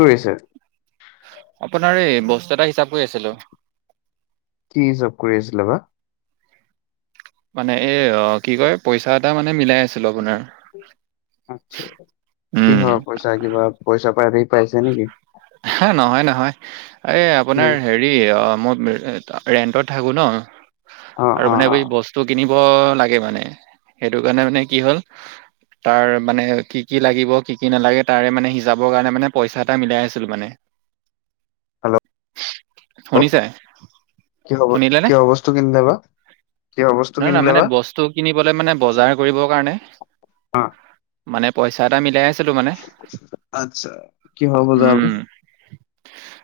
কৰিছে? আপোনাৰ এই, বস্তু এটা হিচাপ কৰি আছিলোঁ। কি হিচাপ কৰি আছিলে বা? মানে এই অ, কি কয়, পইচা এটা মানে মিলাই আছিলো আপোনাৰ। আচ্ছা, কি উম হৰ পইচা কিবা পইচা পাতি পাইছে নেকি? নহয়, নহয় এই উম, আপোনাৰ হেৰি মই ৰেণ্টট থাকোঁ ন, অ', আৰু অ', মানে অ', বস টো কিনিব লাগে মানে, সেইটো কাৰণে মানে কি হ'ল তাৰ মানে কি কি লাগিব কি কি নালাগে তাৰে মানে হিচাপৰ কাৰণে মানে পইচা এটা মিলাই আছে। ছিল মানে। হেল্ল'। শুনিছা। কিয় কিয় বস্তু কিনিলা বা? কিহৰ বস্তু নহয় নহয় কিনিলে মানে বা? বস্তু কিনিবলৈ মানে বজাৰ কৰিবৰ কাৰণে। অ', মানে পইচা এটা মিলাই আছিলো মানে। আত্ছা, কিহৰ বজাৰ? [unintelligible]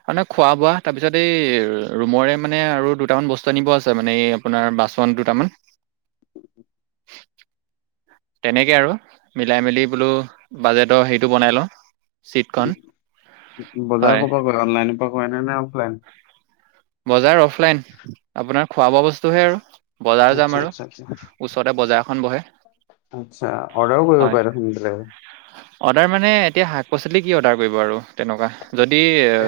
আৰু নে খোৱা বোৱা তাৰ পিছত এই ৰুমৰে মানে আৰু দুটামান বস্তু আনিব আছে মানে এই আপোনাৰ বাচন দুটামান। তেনেকে আৰু, মিলাই মেলি বোলো বাজেটৰ হেৰিটো বনাই লওঁ। চিটখন উম, বজাৰ হয় ক'ৰ পৰা কৰা, অনলাইনৰ পৰা কৰা নে নে অফলাইন? বজাৰ অফলাইন, আপোনাৰ খোৱা বোৱা বস্তু হে আৰু, বজাৰ আচ্ছা, যাম আৰু। আচ্ছা, আচ্ছা। ওচৰতে বজাৰখন বহে। আচ্ছা, অৰ্ডাৰও কৰিব হয় পাৰে দেখোন অৰ্ডাৰ মানে এতিয়া শাক পাচলি কি অৰ্ডাৰ কৰিব আৰু, তেনেকুৱা, যদি এ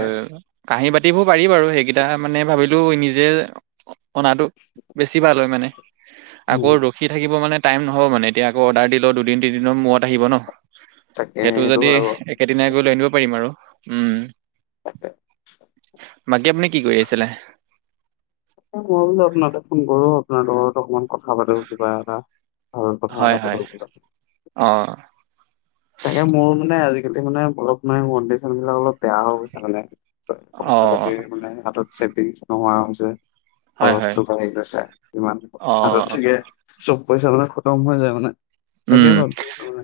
কাঁহী বাতিবোৰ পাৰি বাৰু, সেইকেইটা মানে ভাবিলোঁ নিজে অনাটো বেছি ভাল হয় মানে, উম, আকৌ ৰখি থাকিব মানে, টাইম নহ'ব মানে এতিয়া আকৌ অৰ্ডাৰ দিলেওঁ দুদিন তিনিদনৰ মূৰত আহিব ন'। তাকে সেইটো যদি হয় বাৰু। একেদিনাই গৈ লৈ নিব পাৰিম আৰু, উম। বাকী আপুনি কি কৰি আছিলে? মই বোলো আপোনাক এটা ফোন কৰো, আপোনাৰ লগত অকমান কথা পাতো কিবা এটা। ভাল কথা এটা হয়, পাতো হয়, বোলো। অ'। তাকে মোৰ মানে আজিকালি মানে অলপ মানে কণ্ডিচন বিলাক অলপ বেয়া হৈ গৈছে মানে। অ পইচা পাতি মানে হাতত চেভিং নোহোৱা হৈছে। হয় হয় খৰচটো বাঢ়ি গৈছে, ইমান অ হাতত চাগে সব পইচা মানে খতম হৈ যায় মানে, তাকে উম ভাবি আছো মানে।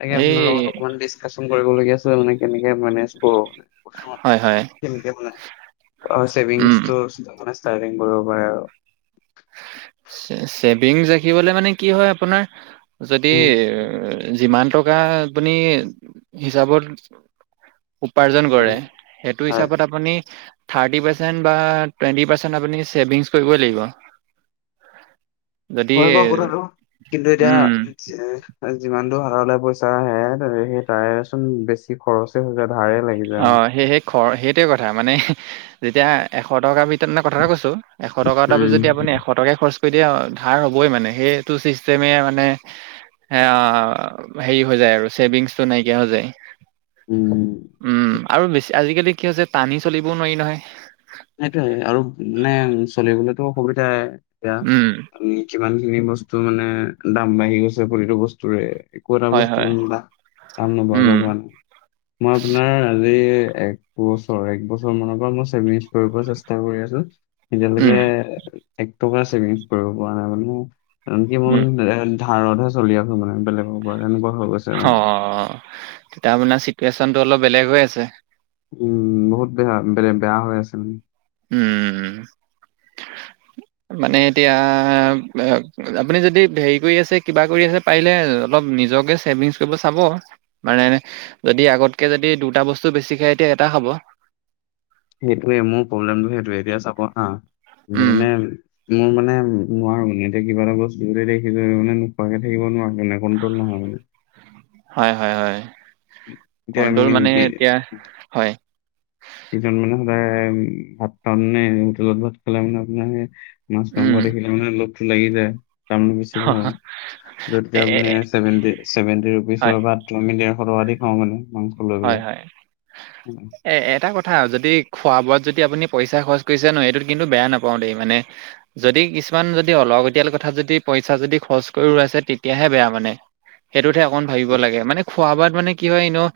তাকে এই আপোনাৰ লগত অকমান ডিচকাচন কৰিবলগীয়া আছিলে, মানে কেনেকে মেনেজ কৰোঁ? হয় হয় [unintelligible] উম ছেভিংছটো মানে ষ্টাৰ্টিং কৰিব পাৰে আৰু। ছে-ছেভিংছ ৰাখিবলে মানে কি হয় আপোনাৰ যদি উম, যিমান টকা আপুনি হিচাপত উপাৰ্জন কৰে, সেইটো হয়। হিচাপত আপ আপুনি থাৰ্টি পাৰ্চেণ্ট বা টুৱেন্টি পাৰ্চেণ্ট আপুনি ছেভিংছ কৰিবই লাগিব। যদি হয় বাৰু কথাটো। কিন্তু এতিয়া উম চে যিমানটো হাতলৈ পইচা আহে, সেই তাৰেচোন বেছি খৰচে হৈ যায়, ধাৰেই লাগি যায়। মোৰ। অ', সেই সেই খ সেইটোৱে কথা, মানে যেতিয়া এশ টকাৰ ভিতৰত মানে কথাটো কৈছোঁ। এশ টকা এটাপৰা যদি আপুনি উম। এশ টকাই খৰচ কৰি দিয়ে, ধাৰ হ'বই মানে সেইটো চিষ্টেমে মানে সেয়া, হেৰি হৈ যায় আৰু ছেভিংছটো নাইকিয়া হৈ যায়। উম, উম। উম, আৰু বেছি আজিকালি কি হৈছে টানি চলিবও নোৱাৰি নহয়। সেইটোয়ে আৰু মানে চলিবলেতো অসুবিধাই। এতিয়া উম আমি কিমানখিনি বস্তু মানে দাম বাঢ়ি গৈছে প্ৰতিটো বস্তুৰে আকো এটা হয় বস্তু হয় [unintelligible] দাম নবঢ়াকা উম হোৱা নাই। মই আপোনাৰ আজি এক বছৰ, এক বছৰ মানৰ পৰা মই ছেভিংছ। কৰিব চেষ্টা কৰি আছোঁ। এতিয়ালৈকে উম টকাও ছেভিংছ কৰিব পৰা নাই মানে। আনকি মই উম মানে [unintelligible] ধাৰতহে চলি আছোঁ মানে বেলেগৰ পৰা, এনেকুৱা হৈ গৈছে। মানে অ', তেতিয়া আপোনাৰ চিটুৱেশ্বনটো অলপ বেলেগ হৈ আছে। উম, বহুত বেয়া বেলে বেয়া হৈ আছে মানে। উম। মানে এতিয়া [unintelligible] আপুনি যদি হেৰি কৰি আছে কিবা কৰি আছে পাৰিলে অলপ নিজকে ছেভিংছ কৰিব চাব। মানে যদি আগতকে যদি দুটা বস্তু বেছি খায় এতিয়া এটা খাব। সেইটোয়ে মোৰ প্ৰব্লেমটো সেইটোয়ে এতিয়া চাব হা, উম মানে মোৰ মানে নোৱাৰো মানে এতিয়া কিবা এটা বস্তু যদি দেখিছো মানে নোখোৱাকে থাকিব নোৱাৰো মানে কণ্ট্ৰল নহয় হয়, হয়, হয় এতিয়া কণ্ট্ৰল মানে আমি এতিয়া, হয়। [unintelligible] মানে সদায় ভাত খাওঁতেনে হোটেলত ভাত খালে মানে আপোনাৰ মাছ মাংস উম দেখিলে মানে লোভটো লাগি যায়, দাম বেছি ভৰো। য'ত এ এতিয়া এ- আপুনি এ- ছেভেন টি ছেভেন টি হয় ৰুপিচৰ ভাততো আমি ডেৰশ টকা দি খাওঁ মানে। মাংস লৈ হয়, পেলাই হয়। উম। এ এটা কথা যদি খোৱা বোৱাত যদি আপুনি পইচা খৰছ কৰিছে ন, এইটোত কিন্তু বেয়া নাপাওঁ দেই। মানে যদি কিছুমান যদি অলগতিয়াল কথাত যদি পইছা যদি খৰচ কৰি উৰুৱাইছে তেতিয়াহে বেয়া মানে। সেইটোতহে অকণ ভাবিব লাগে, মানে খোৱা বোৱাত মানে কি হয় এনেও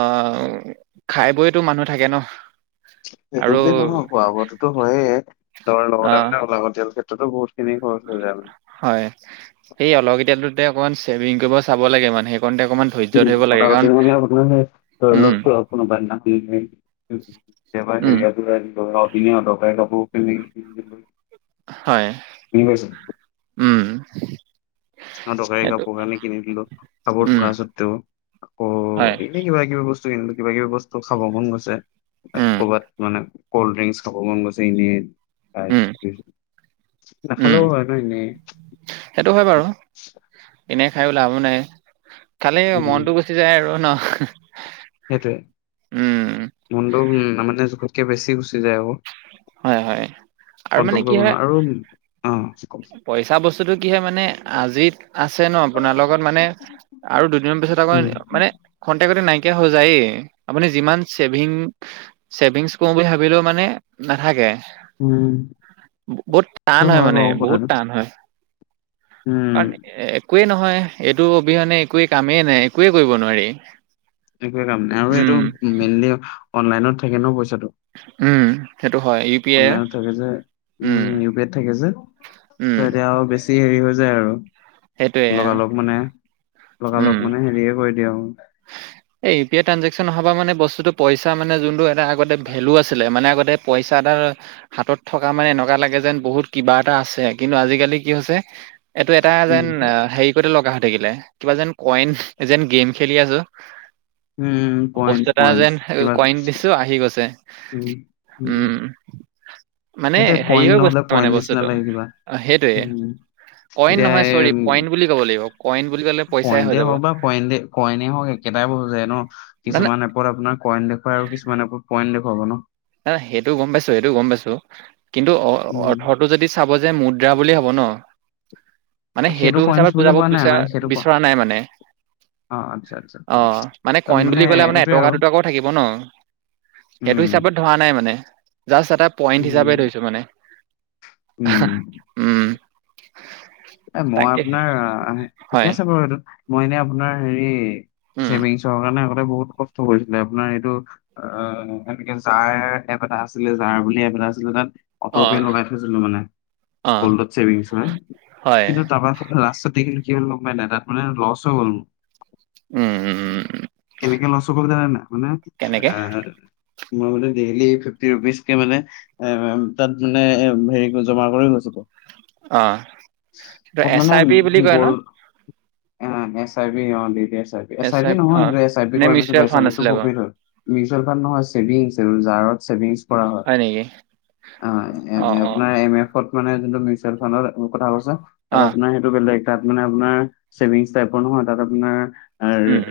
অ', খাই বৈতো মানুহ থাকে ন? সেইটো আৰু বুলি নহয়, খোৱা বোৱাতোতো হয়ে। তাৰ অ লগতে মানে অলাগতিয়াল ক্ষেত্ তাতো বহুতখিনি খৰছ হৈ যায় মানে। হয়, সেই অলাগতিয়ালতোতে অকণমান চেভিং কৰিব চাব লাগে মানে সেইকণতে অকণমান [unintelligible] এবাৰ হেৰিয়ত উম উম [unintelligible] অদৰকাৰী কাপোৰ পিন্ধি হয়, উম। অদৰকাৰী সেইটো কাপোৰ কানি কিনি দিলোঁ কাপোৰ উম থকা স্বত্বেও আকৌ হয় এই কিবা কিবি বস্তু কিনিলোঁ কিবা- কিবি বস্তু খাব মন গৈছে উম ক'ৰবাত মানে কল্ড ড্ৰিংকস খাব মন গৈছে এনেয়েই। খাই উম [unintelligible] উম নাখালেও হয় ন এনেই। সেইটো হয় বাৰু এনে খাই লাভো নাই, খালে উম মনটো বেছি গুচি যায় আৰু ন। সেইটোৱে উম মনটো তাৰ মানে জোখতকে বেছি গুচি যায় আকৌ। হয়, হয় আৰু মানে কন্ট্ৰল কি কৰিব হয়। নোৱাৰো আৰু অ কওকচোন। পইছা বস্তুটো কি হয় মানে আজিত আছে ন আপোনাৰ লগত মানে আৰু দুদিনৰ পিছত আকৌ উম মানে ক্ষন্তেকতে নাইকিয়া হৈ যায়েই আপুনি যিমান ছেভিং ছেভিংছ কৰো বুলি ভাবিলেও মানে নাথাকে। উম বহুত সেইটো টান হয় মানে বাৰু কথাটো বহুত টান হয়। উম কাৰণ একোৱে নহয় এইটো অবিহনে একোৱে কামেই নাই একোৱেই কৰিব নোৱাৰি। একোৱে কাম নাই আৰু এইটো উম মেইনলি অনলাইনত থাকে ন পইচাটো। উম, সেইটো হয় ই অনলাইনত থাকে যে, উ' ইউ-পিত থাকে যে উম ত' এতিয়া আৰু বেছি হেৰি হৈ যায় আৰু। সেইটোৱে আৰু। লগালগ মানে, উম লগালগ মানে হেৰিয়ে কৰি দিওঁ আৰু। এই ইউ-পি-আই ট্ৰে্জেকচন অহাৰ পৰা মানে বস্তুটো পইচা মানে যোনটো এটা আগতে ভেলু আছিলে মানে আগতে পইচা এটা হাতত থকা মানে এনেকুৱা লাগে যেন বহুত কিবা এটা আছে কিন্তু আজিকালি কি হৈছে এইটো এটা যেন উম হেৰি কৰিতে লগা হৈ থাকিলে কিবা যেন কইন যেন গেম খেলি আছোঁ। উম বস্তু পইণ্ট এটা পইণ্ট যেন কিবা কইন দিছোঁ আহি গৈছে। উম উম। মানে সেইটোৱে হেৰি কইন হৈ নহ'লে গৈছে মানে পইণ্ট নিচিনা বস্তুটো লাগে কিবা অ', সেইটোৱে। উম কইন এতিয়া নহয় এই চৰি পইন্ট বুলি কব লাগিব কইন বুলি কলে পইচাই হৈ যাব। কইন, কইনে হওঁক একেটাই বস্তু যায় ন না কিছুমান এপত আপোনাৰ কইন দে আৰু কিছমানে পইণ্ট দেখুৱাবব ন। ন সেইটো গ'ম পাইছোঁ, সেইটো গ'ম পাইছোঁ কিন্তু অ', উম অৰ্থ টো যদি চাব যে মুদ্ৰা বুলি হ'ব ন। মানে সেইটো পইন্টচ হিচাপে বুলি বুজাব কোৱা নাই বিচৰা, মানে সেইটো ক বিচৰা নাই মানে। অ আচ্ছা আচ্ছা ঠিক অ', আছে মানে তাৰ কইন বুলি কলে আপাৰ সেইটোৱে এটকা, আৰু দুটকাও থাকিব ন। সেইটো উম হিচাপত ধৰা নাই মানে জাষ্ট এটা পইণ্ট হিচাপে উম ধৰিছোঁ মানে। উম। উম। এ' মই তাকেহে আপোনাৰ ঠিকে হয় আছে বাৰু এইটো মই এনে আপোনাৰ হেৰি উম ছেভিংছৰ কাৰণে আগতে বহুত কষ্ট কৰিছিলে। আপোনাৰ এইটো আহ' এনেকে জাৰ এপ এটা আছিলে, জাৰ বুলি এপ এটা আছিলে তাত অ অট'পে লগাই থৈছিলোঁ মানে অ গল্ডত চছেভিংছ হয়। হয় কিন্তু তাৰপা লাষ্টত দেখিলোঁ কি হ' পাই নাই তাত মানে লচ হৈ গ'ল মো। উম উম উম উম। কেনেকে ল'চ হ'ল জানে নে নাই মানে কেনেকে মই মান ডেইলি ফিফটি ৰুপিজ কে মানে এ' তাত মানে এ হেৰি জমা কৰি গৈছোঁ। অ', এইটো মানে এছ-আই-পি বুলি কয় ন। গ'ল্ড অ', S I P [unintelligible] S S I P অ নহয়, সেইটো এচ আই পি নে কৰা নাছিলো, mutual S I fund P টো আছিলে বাৰু [unintelligible] মিউচুৱেল ফাণ্ড নহয় ছেভিংছ আৰু জাৰত ছেভিংছ কৰা হয়। অ' আপোনাৰ এম এফত মানে যোনটো মিউচুৱেল ফাণ্ডৰ কথা কৈছে তাত অ আপোনাৰ সেইটো বেলেগ মানে চেভিঙচ টাইপৰ নহয় তাত আপোনাৰ আৰু উম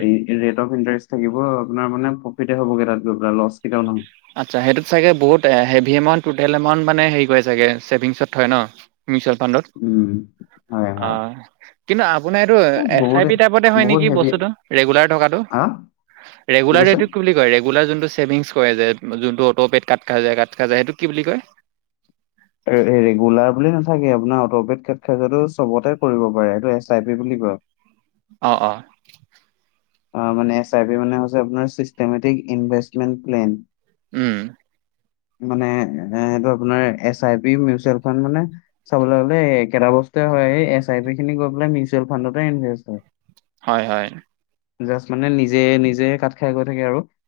ৰেট অফ ইণ্টাৰেষ্ট থাকিব। আপোনাৰ মানে প্ৰফিটে হ'বগে তাত গৈ পেলাই লছ কেতিয়াও নহয়। আচ্ছা সেইটোত চাগে বহুত হেভি এমাউন্ট টটেল এমাউন্ট মানে হেৰি কৰে চাগে চেভিংছত থয় ন। মিউচুৱেল ফাণ্ডত। উম। হয় হয় অ'। কিন্তু আপোনাৰ এইটো এই এছ আই বহুতে পি টাইপতে হয় বহুত নেকি হেভি বস্তুটো ৰেগুলাৰ থকাটো। হা ৰেগুলাৰ ৰেটত কি বুলি কয় ৰেগুলাৰ যোনটো ছেভিং কয় যে যোনটো অটো' পেত কাট খাই যায়, কাট খাই যায় সেইটো কি বুলি কয়? ৰেগুলাৰ বুলি নাথাকে। আপোনাৰ অট'পেত কাট খায় যোৱাটো চবতে কৰিব পাৰে সেইটো এছ আই পি বুলি কয়। অ', অ'। অ' মানে এছ-আই-পি মানে হৈছে আপোনাৰ চিষ্টেমেটিক ইনভেষ্টমেণ্ট প্লেন। উম। মানে এ সেইটো আপোনাৰ S I P, mutual fund মানে চাবলৈ গ'লে একেটা বস্তুে হয় এই এছ আই পি খিনি গৈ পেলাই মিউচুৱেল ফাণ্ডতে ইনভেষ্ট হয়। হয়, হয়। জাষ্ট মানে নিজে নিজে কাট খাই গৈ থাকে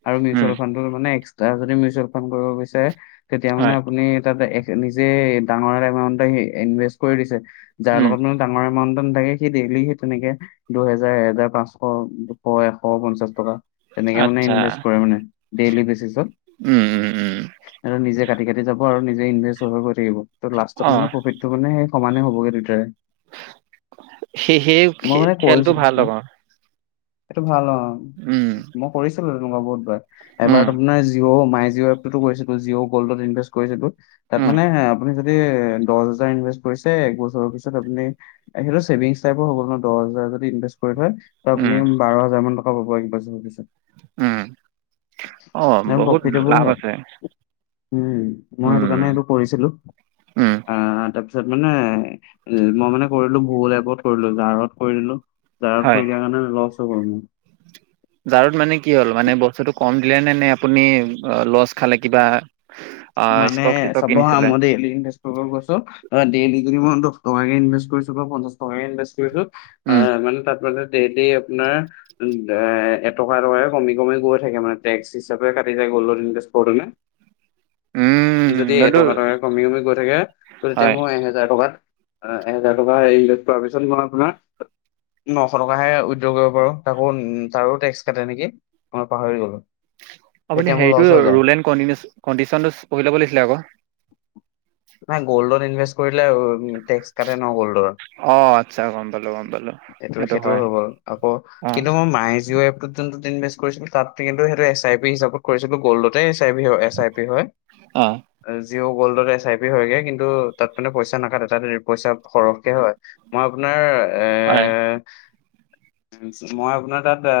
আৰু উম মিউচুৱেল ফাণ্ড মানে একচট্ৰা যদি মিউচুৱেল ফাণ্ড কৰিব বিচাৰে তেতিয়া মানে হয় আপুনি তাতে নিজে ডাঙৰ এ এমাউন্ট ইনভেষ্ট কৰি দিছে যাৰ উম লগত [unintelligible] ডাঙৰ এমাউন্ট নাথাকে সি ডেইলি সি তেনেকে দুহেজাৰ এহেজাৰ পাঁচশ দুশ, এশ, পঞ্চাশ টকা। তেনেকে মানে আচ্ছা ইনভেষ্ট কৰে মানে ডেইলি বেচিছত। উম উম উম আৰু নিজে কাটি কাটি যাব আৰু নিজে ইনভেষ্ট হৈ গৈ থাকিব। ত' লাষ্টত অ মানে প্ৰফিট সেটো মানে সেই সমানে হ'বগে দুয়টাৰে। সেই সেই মই মানে খেলটো ভাল কৰিছিলো লগা। সেইটো ভাল অ'। উম। মই কৰিছিলো তেনেকুৱা বহুতবাৰ। উম এবাৰ আপোনাৰ জিঅ' মাই জিঅ' টো কৰিছিলো জিও গোল্ডটো ইনভেষ্ট কৰিছিলো। তাত উম মানে আপোনি দহ হাজাৰ ইনভেষ্ট কৰিছে, এক বছৰৰ পিছত আপুনি, সেইটো ছেভিংছ টাইপৰ হ'ল ন। দহ হাজাৰ যদি ইনভেষ্ট কৰি থয়। ত আপুনি উম বাৰ হাজাৰ মান টকা পাব এক বছৰৰ পিছত। উম অঁ [unintelligible] বহুত প্ৰফিটেবল লাভ হয়। আছে উম, মই সেইটো উম, কাৰণে এইটো কৰিছিলো। উম, আহ, তাৰপিছত পিছত মানে মই মানে কৰিলো ভুল এপত কৰিলো জাৰত কৰি দিলো, জাৰত হয় কৰি সেইকাৰণে লছ হৈ গ'ল মোৰ। জাৰত মানে কি হ'ল মানে বস্তুটো কম দিলে নে নে আপুনি লছ খালে কিবা। মানে ষ্টক চিষ্টক চাব হা কিনিছিলে ম দেই [unintelligible] থৈ থৈ গৈছো, দেইলি যদি মই দহ টকাকে ইনভেষ্ট কৰিছো বা পঞ্চাশ টকে ইনভেষ্ট কৰিছো। উম, আহ, মানে তাত মানে ডেইলি আপোনাৰ উং এটকা এটকা কে কমি কমি গৈ থাকে মানে টেক্স হিচাপে কাটি গ'ল্ডত ইনকেষ্ট কৰটোনে যদি উম, এইটো এটকা টকা কমি কমি গৈ থাকে। তেতিয়া হয় মোৰ এহেজাৰ টকাত। অঁ', এহেজাৰ টকা এই পোৱাৰ পিছত মই আপোনাৰ- নশ টকাহে উদ্যোগ কৰিব পাৰো, তাকো, তাৰো টেক্স কাটে নেকি মই পাহৰি গ'লো। আপুনি তেতিয়া মোৰ হেৰিটো লছ হৈ যায় লোৰে কণ্ডিচন-কণ্ডিচনটো পঢ়ি ল'ব লাগিছিলে আক। নাই, গ'ল্ডত ইনভেষ্ট কৰিলে টেক্স কাটে ন' গ'ল্ডৰ। অঁ আচ্ছা গম পালোঁ গম পালোঁ সেইটো সেইটো-সেইটো হয় হৈ গ'ল। আকৌ অঁ কিন্তু মই মাই জিঅ' এপটো- যোনটোত ইনভেষ্ট কৰিছিলো তা'ত কিন্তু সেইটো এছ আই পি পিচাপত- কৰিছিলো, গ'ল্ডতে S I P, S I P হয়। অঁ জিঅ' গ'ল্ডতে এছ আই পি- হয় গে কিন্তু তা'ত মানে পইচা নাকাতে তা'ত পইচা সৰহকে হয়। মই আপোনাৰ এ হয় মই আপোনাৰ তা'ত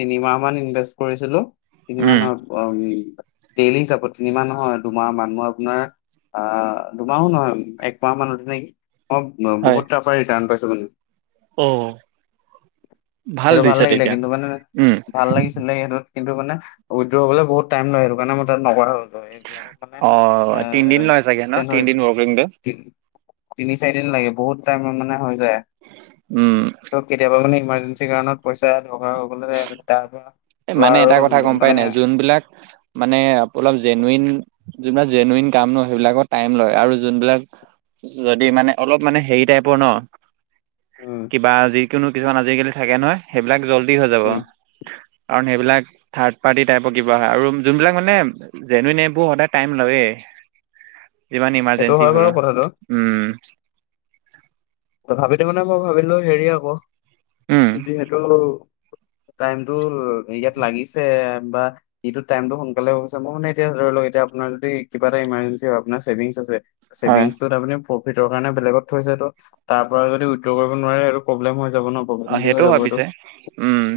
তিনিমাহ মান ইনভেষ্ট কৰিছিলো। তিনি মাহ উম, নহয়, ডেইলি হিচাপত তিনিমাহ নহয় দুমাহ মাহত আপোনাৰ- আহ', -দুমাহো নহয়, একমাহ মানতে নেকি মই হয় বহুত ৰিটাৰ্ণ পাইছো মানে। অঁ সেইটো ভাল দিছে লাগিলে তেতিয়া কিন্তু মানে উম। ভাল লাগি- ছিলে, সেইটো কিন্তু মানে উইড্ৰ হ'বলৈ বহুত টাই লয় সেইটো কাৰণে মই তা'ত নকৰা হৈ গ'লো। অঁ', তিনদিন লয় চাগে ন' তিনদিন ৱৰ্কিং দে। তিনি-চাৰি দিন লাগে, বহুত টাইম মানে হৈ যায়। উম ত' কেতিয়াবা মানে ইমাৰ্জে- ন্সি কাৰণত পইচা দৰাৰ হৈ গ'লে তাৰ পৰা- এ' লোৱা মানে আৰু এটা কথা গম পাই মানে নাই যোনবিলাক- মানে অলপ জেনুৱেইন যোনবিলাক জেনেৱেইন কাম ন' সেইবিলাকত টাইম লয়, আৰু যোনবিলাক- যদি মানে অলপ মানে হেৰি টাইপৰ ন'- উম কিবা যিকোনো কিছুমান আজিকালি থাকে নহয় সেইবিলাক জল্দি হৈ যাব। উম কাৰণ সেইবিলাক থাৰ্ড পাৰ্টি টাইপৰ কিবা হয়, আৰু যোনবিলাক মানে- যেনুৱেইনবোৰ সদায় টাইম লয়েই যিমান সেইটো হয় ইমানজেঞ্চি বাৰু হ'লো। কথাটো উমঁ-উমঁ। তথাপিতো মানে মই ভাবিলো হেৰি আকৌ উম যিহেতু- টাইমটো ইয়াত লাগিছে বা- ইটো টাইমটো সোনকালে হৈ গৈছে, মোৰ মানে এতিয়া ধৰি লওঁক এতিয়া আপোনাৰ যদি কিবা এটা ইমাৰ্জেঞ্চি হয়, আপোনাৰ ছেভিংছ আছে- হয় ছেভিংছত আপুনি প্ৰফিটৰ কাৰণে বেলেগত থৈছে তো। তাৰ পৰা যদি উইড্ৰ কৰিব নোৱাৰে আৰু প্ৰব্লেম হৈ যাব ন'। অঁ', প্ৰব্লেমেটিক হৈ -সেইটো যাব হয় পিছে, উমঁ।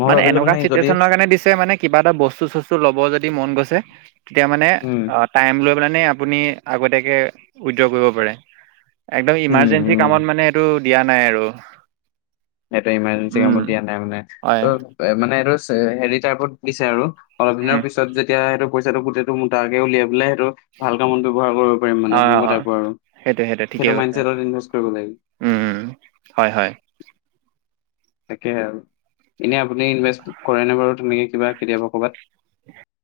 মই মানে ভাবিলো এনেকুৱা যদি চিটুৱেচনৰ কাৰণে দিছে মানে- কিবা এটা বস্তু-চস্তু ল'ব যদি মন গৈছে তেতিয়া মানে উম আহ', - টাইম লৈ পেলাই মানে আপুনি আগতীয়াকৈ উইড্ৰ কৰিব পাৰে। একদম উম ইমাৰজেঞ্চি উম কামত মানে এইটো দিয়া নাই আৰু। সেইটো ইমাৰজেঞ্চি উম কামত দিয়া নাই মানে, হয় ত' মানে এইটো হেৰি টাইপত দিছে আৰু। অলপ দিনৰ উম পিছত যেতিয়া সেইটো পইচাটো গোটেইটো মোটাকে উলিয়াই পেলাই সেইটো- ভাল কামত ব্যৱহাৰ কৰিব পাৰিম মানে হয় তেনেকুৱা হয় টাইপৰ আৰু, সেইটো মাইনচেটত ইনভেষ্ট কৰিব লাগিব। উমঁ, হয়-হয়। তাকে'হে। এনেই আপুনি ইনভেষ্ট কৰে নে বাৰু তেনেকৈ কিবা কেতিয়াবা কৰ'বাত? [inaudible]